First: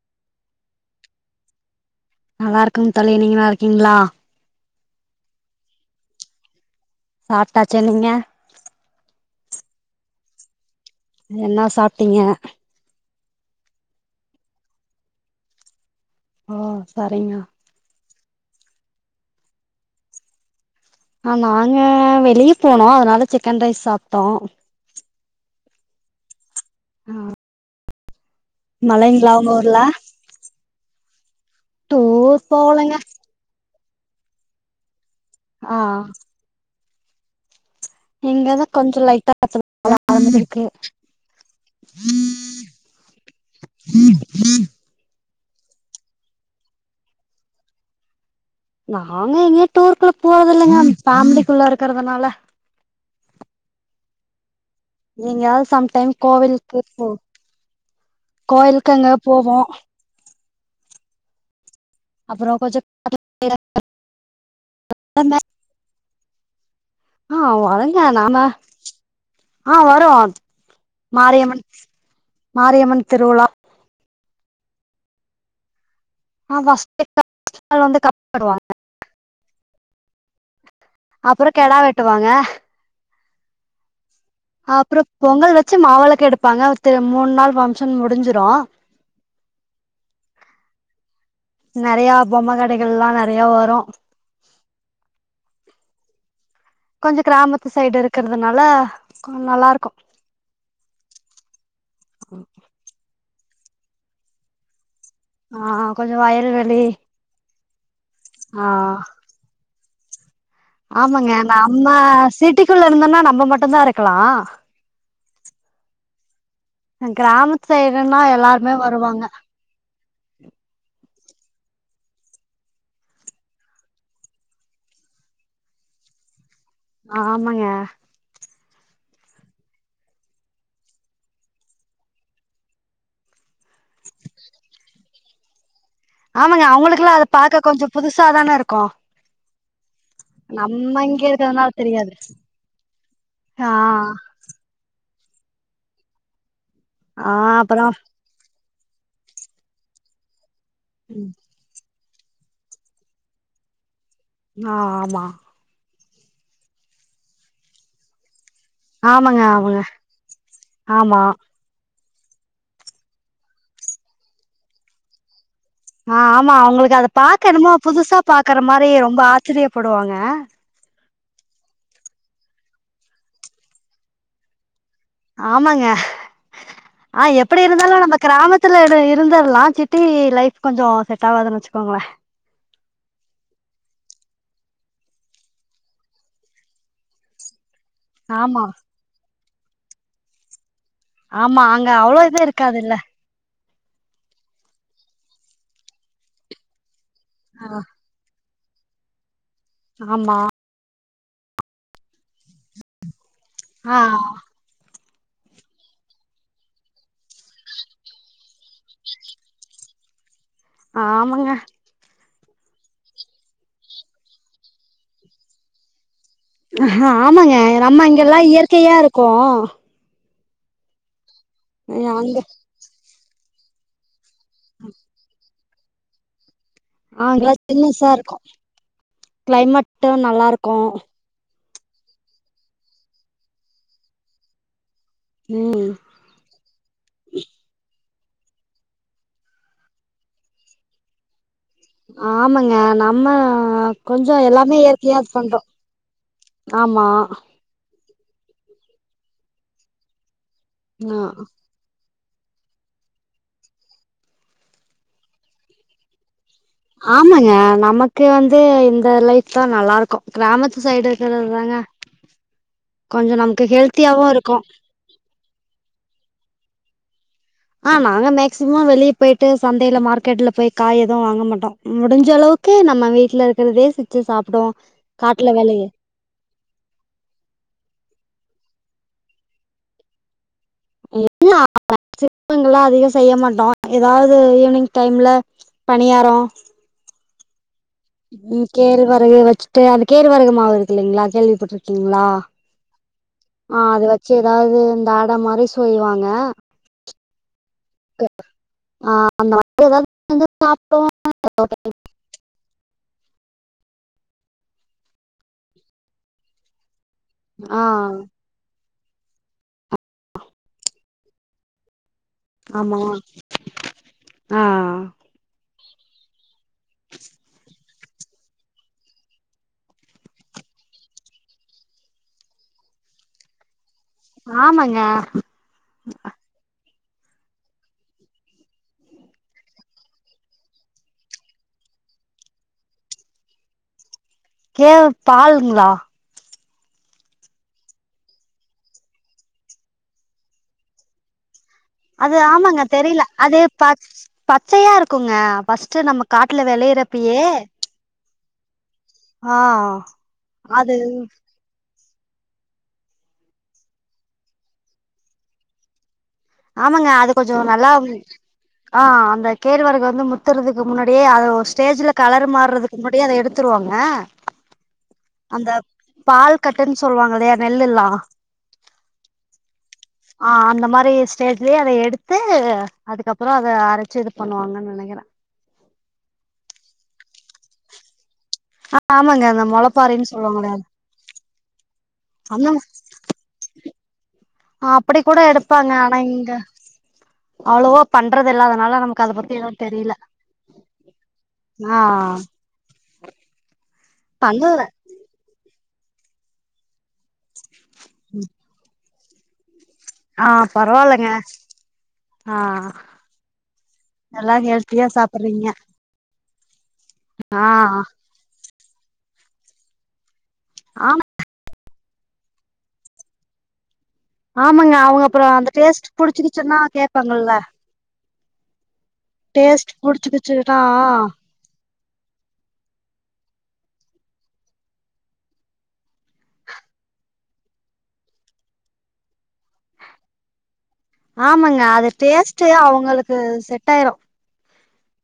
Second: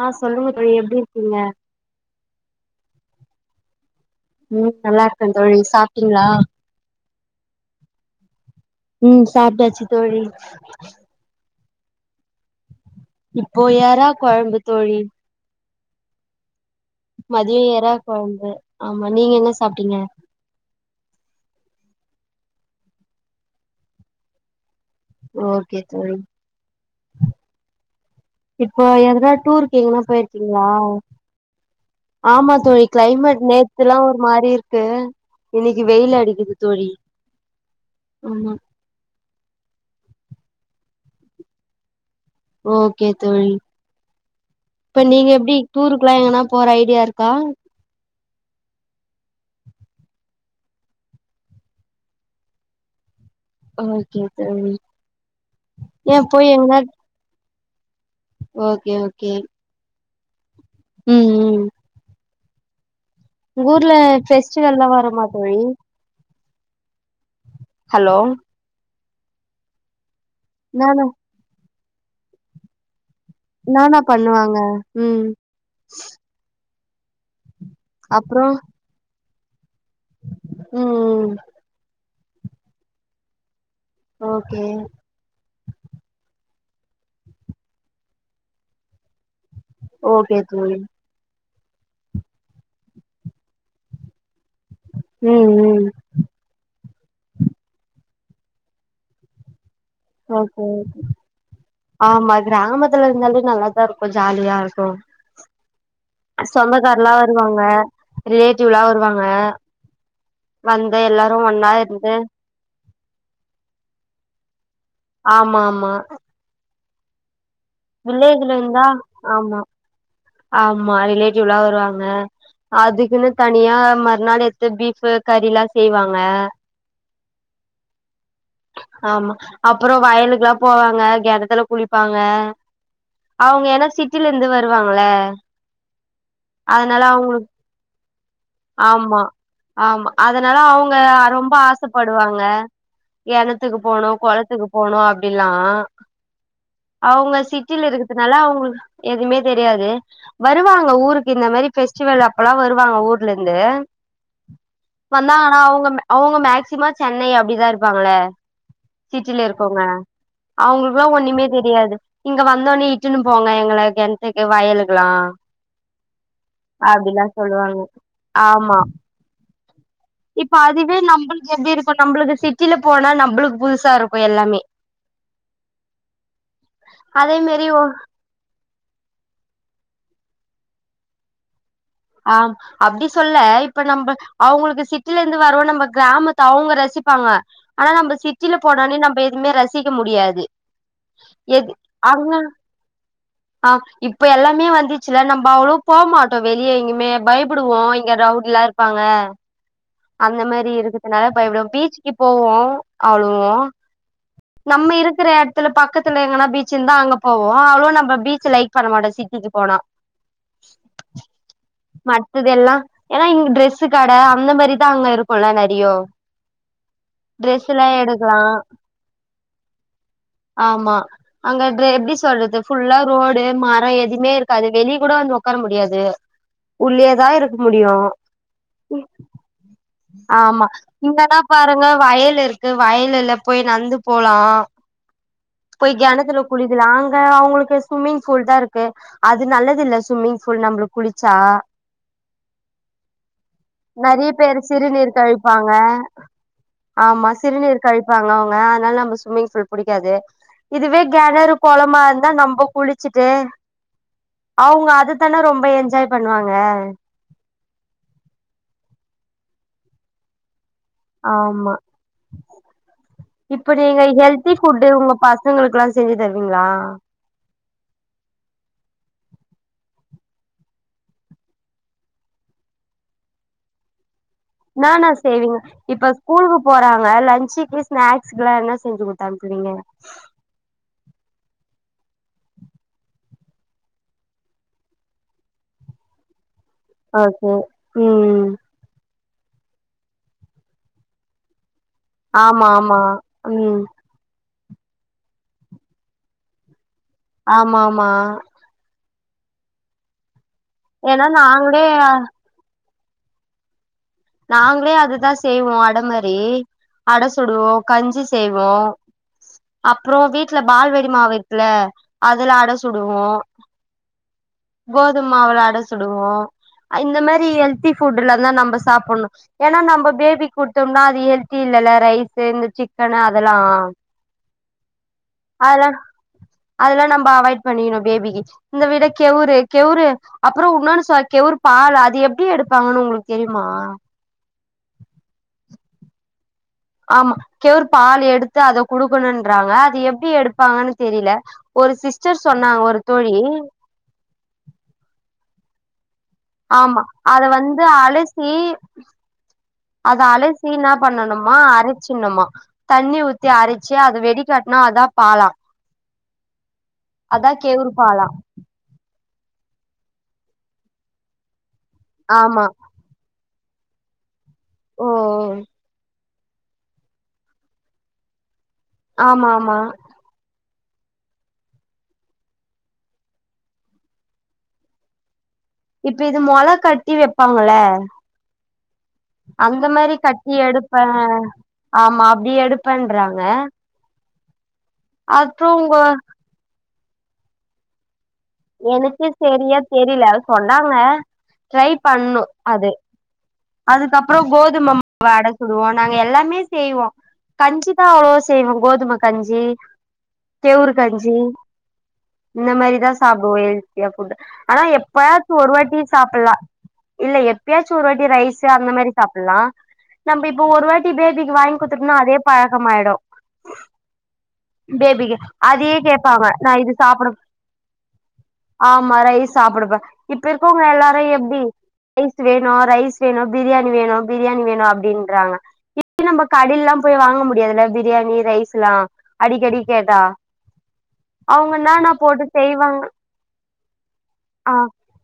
ஆ சொல்லுங்க தோலி எப்டி இருக்கீங்க நல்லாருக்கேங்க தோலி நீங்க நல்லா இருக்கீங்ளா உ நல்லா இருக்கே தோலி சாப்ட்டீங்ளா சாப்டாச்சா நீங்க உ சாப்டாச்சு தோலி என்ன சாப்ட்டீங்க இப்போ எறா கொலம்பு தோலி ஓ சரிங்க மதியோ எறா கொலம்பு உ ஆமா நீங்க என்ன சாப்ட்டீங்க அ நாங்க வெளிய போனோ அதுனால சிக்கன் ரைஸ் சாப்ட்டோ ஓகே தோலி ஆ இப்போ எதனா டூருக்கு எங்கன்னா போயிருக்கீங்ளா டூர் ஆமா தோலி போலங்க கிளைமேட் நேத் இதுலா ஒரு மாரி இருக்கு ஆ இன்னிக்கு வெயில் அடிக்குது தோழி ஆமா இங்கதா கொஞ்ச லைட்டா [inaudible] வந்துருக்கு ஓகே தோழி இப்ப நீங்க எ ப்டி டூருக்குல்லா எங்கனா போற ஐடியா இருக்கா? நாங்க எங்கயு டூருக்லா போறதுல்லங்க ஃபேமிலிக்குள்ள இருக்கறதுனால ஓகே தோழி எங்யாது சம் டைம் ஏ போய் எங்கனா கோவில்க்கு போ கோயில்க்கு ஓகே எங்கயா ஓகே போவோ ம் ம் அப்பறொ கொஞ்ச உங்க ஊர்ல ஃபெஸ்டிவல்லா வருமா தோழி ஆவ் அவெங்கா ஹலோ நாம ஆ வரூ நானா மாரியம்மன் மாரியம்மன் திருவிழா என்னான்னா பண்ணுவா ங்க ம் அ ஃபர்ஸ்ட் [inaudible] அதுவந்து கப் அப்றோ தருவாங்க ம் ம் அப்பறொ கெடா வெட் டுவாங்க ஓகே அ அப்றோ பொங்கல் வ ச்சு மா வெளக்கு எடுப்பாங்க அத்து மூண் நாள் ஃபங்ஷன் முடுஞ்சுரு ஓகே தோழி நறையா பொம்ம கடைகள்லா நறையா வரு ம் ம் கொஞ்ச கிராமத்து சைடு இருக்கறதுனால கொ நல்லாருக்கு ஓகே ஆமா கிராமத்துல இருந்தாலே நல்லா தா இருக்கு ஜாலியா இருக்கு ஆ கொஞ்சோ வயல்வெளி சொந்தக்கார்லா வருவாங்க ஆ ரிலேட்டிவ்லா வருவாங்க வந்து ஆமாங்க எல்லாரு ஒன்னா நம்ம இருந்து சிட்டிக்குள்ள இருந்தொன்னா நம்ம மட்டுந்தா இருக்கலா ஆமாமா கிராமத் வில்லேஜுல இந்தா ஆமா ஆமா ரிலே ட்டிவ்லா வருவாங்க அதுக்குன்னு தனியா மறுநாள் எட்த்து பீஃபு கறிலா செய்வாங்க ஆமாங்கே ஆமா அப்பறோ வயலுக்குலா போவாங்க கெணத்துல குளிப்பாங்க அவுங்க ஏனா சிட்டில இருந்து வருவாங்கல்ல ஆமாங்க அதனால அவங்களுக்குல்லா அத அவுங்களு பாக்க கொஞ்சோ புதுசா தான இருக்கு ஆமா ஆமா அதனால அவங்க நம்ம இங்க ரொம்ப இருக்கிறதுனால தெரியாது ஆசப்படுவாங்க ஆ கெணத்துக்கு போணு கொளத்துக்கு போணு அப் ப்பில்லா ஆ அப்புறோ ச்சில இருக்கதுனால அவ்களுக்கு எதுமே தெரியாது வருவாங்க ஊருக்கு இந்த மாரி ஃபெஸ் ச்சிவல் அப்பலா வருவாங்க ஊர்லந்து ஆ ஆமா வந்தாங்கனா அவுங்க மே அவுங்க மேக்சிமோ சென்னை அப்டிதா இருப்பாங்கள ஆமாங்க சிட்டில ஆமாங்க இருக்கோங்க அவங்களுக்குலா ஆமா ஒண்ணுமே தெரியாது இங்க வந்த ஒன்னே இட்டுனு போங்க எங்கள கெணத்துக்கு வயலுக்குலா ஆ ஆமா அவங்களுக்கு அத பாக்க எனமோ புதுசா பாக்குற ஆமா மாரி ரொம்ப ஆ சிரியப் இப்ப அதுவே நம் நம்பளுக்கு எப்டி இருக்கு நம்பளுக்கு சிட்டில போனா நம்பளுக்கு புதுசா இருக்கு எல்லாமே ஆமாங்க ஆ அதே எப்படி மாரி ஒ இருந்தாலு நம்ம கிராமத்துல இட இருந்துரலா சிட்டி லைஃப் கொஞ்சோ செட்வாதுனு வச்சு ஆம் அப்டி சொல்ல இப்ப நம்ம அவுங்களுக்கு சிட்டில இருந்து வரவு நம்ம கிராமத்த அவுங்க ரசிப்பாங்க ஆனா நம்ப சிட்டில ஆமா போனோனே நம்பெ எ இன்மே ரசிக்க முடியாது ஆமா அங்க அவ்ளோ இதா இருக்காதுல்ல ஆ இப்ப எல்லாமே வந்துச்சுல நம்ம அவ்ளோ போமாட்டோ வே கியே எங்கிமே ஆ பயப்படுவோ இங்க ரவுட்லேக் பாங்க ஆமா அந்த மெரி இருக்குது அனால பயப்டுவோ பீச்சுக்குப்போவோ அவ்ளோ வோ ஆ நம்ம இருக் இருக்கிற எடத்துல பக்கத்துல எங்கனா பீச் இருந்தா அங்க போவோ அவ்ளோ நம்ம பீச்சு லைக் பண்ண மாட்டோ சிட்டிக்கு போனா ஆமாங்க மத்ததெல்லா ஏனா இங்க டிரரெஸ்சு கட அந்த மெரிதா அங்க இருக்குல நெறையோ ஆமாங்க ட்ரெஸ் எல்லா நம்ம இங்கெல்லா எடுக்கலா இயற்கையா இருக்கோ ஆமா அங்க டேரே எப்டி அங்க சொல்றது ஃபுல்லா ரோடு மர எதுமே இருக் காது வெளி கூட வந்து ஒக் உக்கார முடியாது உள்ளேதா அங்கெல்லா இருக் முடியு சில்னஸா இருக்கு கிளைமேட்டு நல்லா ஆமா இருக்கு இங்க தா பாருங்க வயல் இருக்கு வயலுல போய் நந்து போலா ம் போய் கெணத்துல குளிக்கிராங்க அவுங்ளுக்கு சுமிங் கூல்டாருக்கு அது நல்லது இல்ல சுமிங்ஃபுல் நம்ளு குளிச்சா ஆமாங்க நம்ம நெறைய கொஞ்சோ பேரு எல்லா சிறுநீர் கழிப்பாங்க ஆமா சிறுநீர் கழிப் பாங்க அவ்ங்க அதனால நம்ப சுமிங்ஃபுல் புடிக்காது இதுவே ஆ கெணரு கொளமாந் [unintelligible] நம்போ குளிச்சிட்டு அவ்ங்க அதுதனே ரொம்ப என்ஜாய் பண்ணுவாங்க ஆமாங்க நமக்கு வந்து இந்த லைஃப் தா நல்லாருக்கும் கிராமத் ஆமா கொஞ்சோ நமக்கு இப்டி நீங்க ஹெல்த்தியாவு ஹெல்தி இருக்கு ஃபுட்டு உங்க பசங்ளுக்குலா செஞ்சு தருவீங்ளா அ ஆ நாங்க மேக்சிமோ வெளிய போய்ட்டு சந்தைல மார்க்கெட்ல போய் காய் எதுவு வாங்க மாட்டோ முடிஞ்சளவுக்கு நம்ம வீட்ல இருக்றதே செஞ் இனான செய்விங்க இப்ப ஸ்கூலுக்கு போறாங்க லன்சுக்கு ஸ்நாக்ஸ் இதெல்லா என்ன செஞ்சு குடுத்தானுப்புவீங்க என்னா [inaudible] அதிகோ செய்ய மாட்டோ ஏதாவது ஈவினிங் டைம்ல பணியாரோ ஓகே ம் கேள் வரகு வச்சிட்டு அந்த கேழ்வரகு மாவு இருக்கில்லிங்ளா கேள்விப்பட்டுரு ஆமா ஆமா ஆ ம் அது வச்சி எத் அதாவது இந்த அட மாரி சொய்வாங்க ஆமாமா ஆ அந்த மாரி எதாது எனா நாங்ளே அ நாங்ளே அதுதா செய்வோ அட மரி அட சுடுவோ ஆ கஞ்சி செய்வோ அப்புறோ வீட்ல பால் வை [unintelligible] மாவிட்ல அதுல அட ஆமா சுடுவோ ஆ கோதுமாவுள அட சுடுவோ இந்த மாரி ஹெல்த்தி ஃபுட்டுல தா நம்ப சாப்புணு ஏன்னா நம்ம பேபி கொடுத்தோம்னா அது ஹெல்தி இல்லல ரைஸ்சு இந்த சிக்கனு அதெலா ஆமாங்க அதெல்லா நம்ப அவாய்ட் பண்ணிக்கணு பேபிக்கு இந்த விடேக் கெவுரு கெவுரு அப்புறோ உன்னொன்னு சொல் கெவுரு பால் அது எப்டி எடுப்பாங்கன்னு உங்களுக்கு தெரியுமா கே பாலுங்களா ஆமா கெவுர் பால் எடுத்து அத குடுக்கணும்ன்றாங்க அது எப்டி எடுப்பாங்கன்னு தெரில ஒரு அது சிஸ்டர் சொன்னாங்க ஆமாங்க ஒரு தெரில தோழி அது ப பச்சையா இருக்குங்க ஃபஸ்ட் நமக் ஆமா அத வந்து அழு ஈ ஆ அத அலசிஎனா அது பண்ணணுமா அரி சின்னமா தண்ணி ஊத்தி அரிச்சு அத வெடி காட்னா அதா பாலா ஆமாங்க அது அதா கொஞ்சோ நல்லா கெவுரு பாலா ஆ அந்த கேழ்வரகு வந்து முத்துறதுக்கு முன்னாடியே அது ஸ்டேஜ்ல கலர் ஆமா மாறுதுகு முன்னாடியே அத எடுத்து த்துருவாங்க ஓ அந்த பால் கட்டுன்னு சொல்லுவாங்க இல்லையா நெல்லுல்லா ஆமா ஆமா ஆ அந்த மாரி சேர்லயே அத எடுத்து அதுக்கப்புறோ அத அரச்சு இது பண்ணுவாங்கன்னு நெனைக்கிறே இப்ப இது மொள கட்டி வைப்பாங்களே ஆ ஆமாங்க அந்த மொளப்பாரின்னு சொல்லுவாங்கள எடுப்பே ஆமா அப்டி எடுப்பண்றாங்க அப்டி கூட எடுப்பாங்க ஆனா இங்க அவ்ளோவா எனக்கு சரியா தெரில சொன்னாங்க ட்ரை ஆ பண்ணு அது அதுக்கப்புறோ பண்ணல கோதும அட சுடுவோ நாங்க எல்லாமே செய்வோ கஞ்சி ப்ப அவ்ளோ செய்வோ கோதும கஞ்சி ஆ கேவுரு பரவாயில்லங்க கஞ்சி ஆ இந்த மாரிதா சாப்டுவோ ஹெல்த்தியா ஃபுட் எல்லா ஆனா ஹெல்த்தியா எப்பயாச் சாப்பிடுறீங்க ஒரு வாட்டி சாப்டலா இல்ல ஆ எப்பயாச்சு ஒரு வாட்டி ரைஸ் அந்த மாரி சாப்புலா நம்ம இப்ப ஒரு வாட்டி ஆமா பேபிக்கு வாங்கி குடுத்த னா அதே பழக்கமாயிடு ஆமாங்க அவங்க பேபிக்கு அப்புறோ அந்த அதையே டேஸ்ட் கேப்பாங்க நா புடிச்சுிருச்சுன்னா இது சாப்புடு கேபாங்கல்ல ஆமா ரைஸ் சாப்டுப்பே இப்ப புடிச்சுக்கிச்சுன்னா இருக்கவங்க எல்லாரு எப்டி ரைஸ் வேணு ரைஸ் வேணு பிரியாணி வேணு பிரியாணி வேணு அப்டின்றாங்க இப்ப நம்ம கடைல்லா போய் வாங்க முடியாதுல்ல பிரியாணி ரைஸ்லா அடிக்கடி கேட்டா அவங்க ஆமாயா அத என்னான்னா போட்டு டேஸ்ட் ஸ்ட் செய்வாங்க அவங்களுக்கு செட்ட ஆயிரு ஆ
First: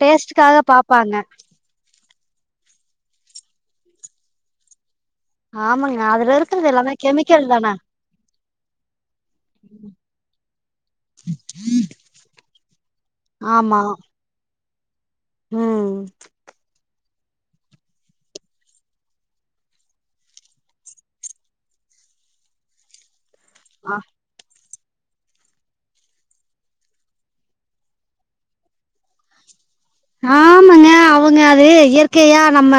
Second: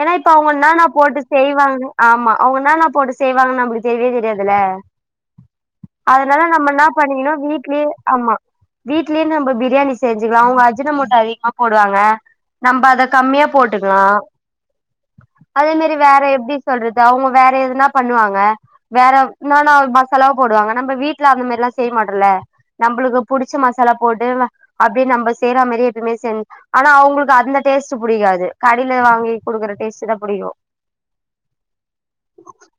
ஏன்னா இப்ப அவங்க டேஸ்ட்காக என்னான்னா பாப்பாங்க போட்டு செய்வாங்க ஆமா அவங்கன்னா நா போட்டு செய்வாங்கன்னு அப்டி தெரியவே தெரியாதுல்ல ஆமாங்க அதுல அதனால இருக்கிறது நம்ம நா எல்லாமே பண்ணிகனு கெமிக்கல் தான வீட்லயே ஆமா வீ வீட்லயே நம்ம பிரியாணி செஞ்சக்கலா அவங்க அஜின மோட்டோ அதிகமா போடுவாங்க நம்ப அத கம்மியா ஆமா போட்டுகளா அதே மாரி ம் வேற எப்டி சொல்றது அவங்க வேற எதுனா பண்ணுவாங்க வேற என்னானா மசாலாவு போடுவாங்க நம்ம வீட்டுல அந்த மாரி லா செய்ய மாட்டல நம்மளுக்கு புடிச்ச மசாலா போட்டு அப்டி நம்ம செய்ற மாரி எப்பவுமே சே ஆனா அவுங் உளுக்கு அந்த டேஸ்ட் புடிக்காது கடைல வாங்கி குடுக்குறது ஆமாங்க அவங்க அது இயற்கையா நம்ம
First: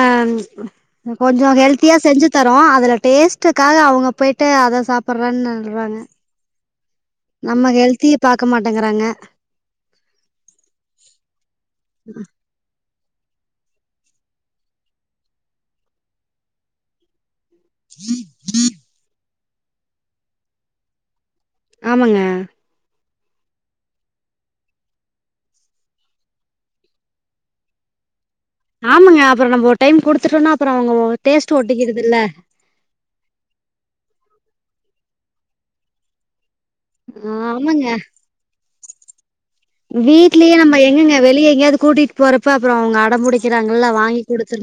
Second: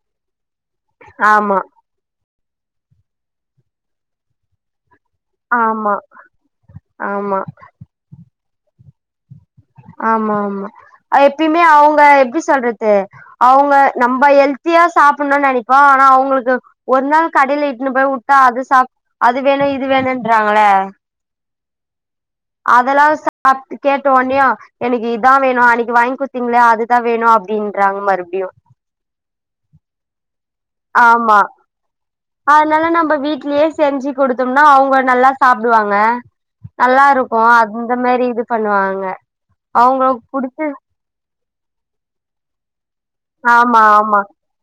கொஞ்சோ ஆமா ஹெல்தியா செஞ்சு தரோ அதுல டேஸ்டுகாக அவங்க போய்ட்டு அத சாப் ப்புரன் ஆமா சொல்றாங்க ஆமா நம்ம ஹெல்திய பாக் க்க மாட்டங்கிறாங்க ஆமா ஆமா அத எப்பமே அவங்க எப்டி சொல்றது து அவங்க நம்ம ஹெல்தியா சாப்பனு நெனைப்போ ஆனா அவங்களுக்கு ஒரு நாள் கடைல இட்டுன்னு போய் வுட்டா அது சாப் அது வேணு இது வேணும்ன்றாங்கள ஆமாங்க அதெல்லா ச அப்டி கேட்ட ஒன்னயா எனக்கு இதா வேணு அன்னைக்கு வாங்கி குடுத்தீங்கள்ளயா அதுதா வேணு அப்டீன்றாங்க மறுபடியு ஆமங்க அப்பறோ நம்ம ஒரு டைம் குடுத்துடோனா ஆமா அதனால நம்ம வீட்லயே செஞ்சு குடுத்த தோம்னா அவங்க நல்லா சாப்டுவாங்க நல்லா இருக்கோ ஆமாங்க அந்த மாரி இது பண்ணுவாங் அ வீட்லயே நம்ம எங்கங்க வெளிய எங்கயாது கூட்டிட்டு போறப்ப அப்றோ அவ்ஙக ஆமா ஆமா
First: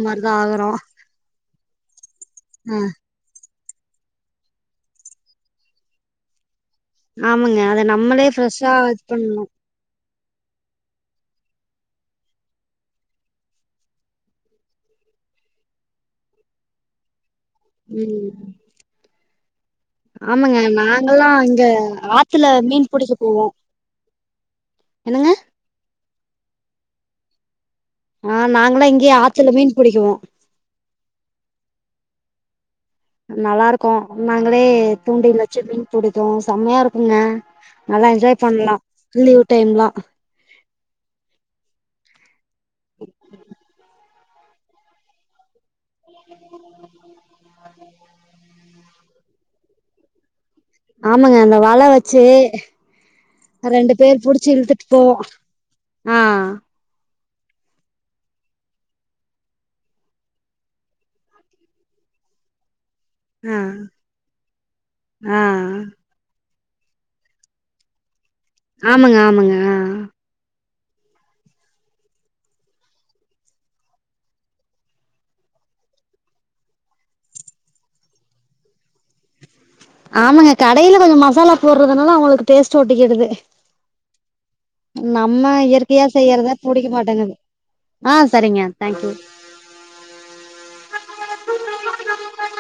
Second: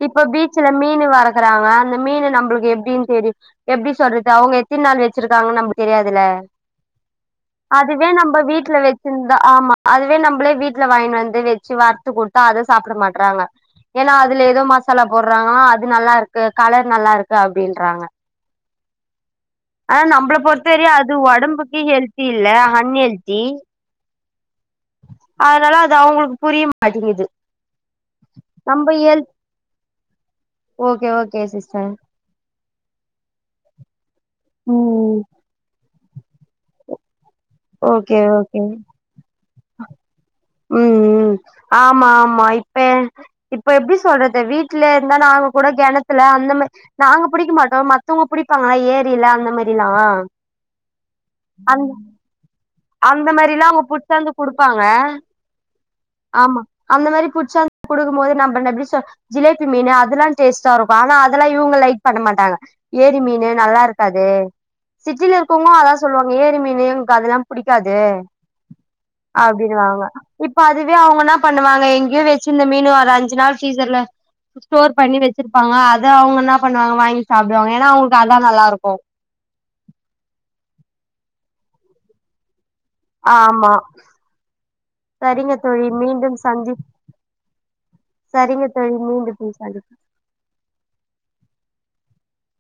இப்ப பீச்சல ஆகுறோம் மீன் வரக்குறாங்க அந்த மீன் நம்மளுக்கு ஆ எப்டின்னு தெரி எப்டி சொல்றது அவங்க எத்தினி நாள் வச்சிருக்காங்கன்னு நமக்கு தெரியாதுல ஆமாங்க அத அதுவே நம்மளே நம்ப ஃப்ரெஷ்ஷா வீட்ல இது வச்சிருந்தா பண்ணணும் ஆமா அது அதுவே நம்மளே வீட்டுல வாங்கினு வந்து வச்சு வறுத்து குடுத்தா அத சாப்ட மாட்றாங்க ஏன்னா அதுல ஏதோ மசாலா போடுறாங்களா அது நல்லா இருக்கு கலர் நல்லா இருக் கு அப்டின்றாங்க ம் ஆனா நம்மள ஆமாங்க பொறுத்தவரையு அது நாங்கல்லாம் இங்க ஒடம்புக்கு ஹெல்தி ஆத்துல இல்ல மீன் புடிக்க போவோம் அன்ஹெல்தி என்னங்க அதனால அது அவங்களுக்கு புரிய மாட்டேங்குது ஆ நாங்களா நம்ம இங்கயே ஹெல்த் ஆத்துல மீன் பிடிக்குவோ ஓகே ஓகே சிஸ்டர் நல்லா இருக்கு நாங்களே ம் தூண்டில் வச்சு மீன் பிடிப்போ சம்மையா இருக்கு என்ன நல்லா ஓகே என்ஜாய் ஓகே பண்லா லீவ் டைம்லா ம் ம் ஆமா ஆமா இப் பயே இப்ப எப்டி சொல்றது இந்த வீட்ல இருந்தா நாங்க கூட கெணத்துல அந்த மாரி நாங்க பிடிக்க மாட்டோ மத்தவங்க பிடிப்பாங்களா ஏரி ரில அந்த மாரிலா ஆமாங்க அந்த அந் வல வச்சு அந்த மாரிலா அவங்க ரெண்டு பேர் புடிச்சாந்து புடிச்சு குடுப்பாங்க இழுத்துட்டு போவோ ஆ ஆமா அந் அந்த மாரி புட்ச்சாந்து குடுக்கும்போது நம்மென்ன எப்டி சொ ஜிலேபி மீனு அதுலா டேஸ்ட்டா இருக்கு ஆனா அதெலா இவங்க லைக் பண்ண மாட்டாங்க ஏரி மீனு ஆ நல்லா இருக்காது சிட்டில ஆ இருக்கவங்களோ அதா சொல்லுவாங்க ஏரி மீன் ஏங்கக்கு அதெலா புடிக்காது ஆமாங்க ஆமாங்க அ அப்டின்னுவாங்க இப்ப அதுவே அவங்கனா பண்ணுவாங்க எங்கேயோ வச்சிருந்த மீன் ஒரு அஞ்சு நாள் பீரிசர்ல ஸ்டோர் பண்ணி வச்சிருப்பாங்க அத அவங்க என்ன பண்ணுவாங்க வாங்கி சாப்பிடுவாங்க ஏன்னா அவங்களுக்கு அதா நல்லா இருக்கு ஆமாங்க கடையில கொஞ்சம் மசாலா போடுறதுனால அவங்களுக்கு டேஸ்ட் தோட்டிக்கு எதிர்வு ஆமா நம்ம சரிங்க தோழி இயற்கையா மீண்டும் செய்யறதா சந்தி புடிக்க மாட்டேங்குது ஆ சரிங்க தோழி தேக் யூ மீண்டும் சந்தி என் [unintelligible]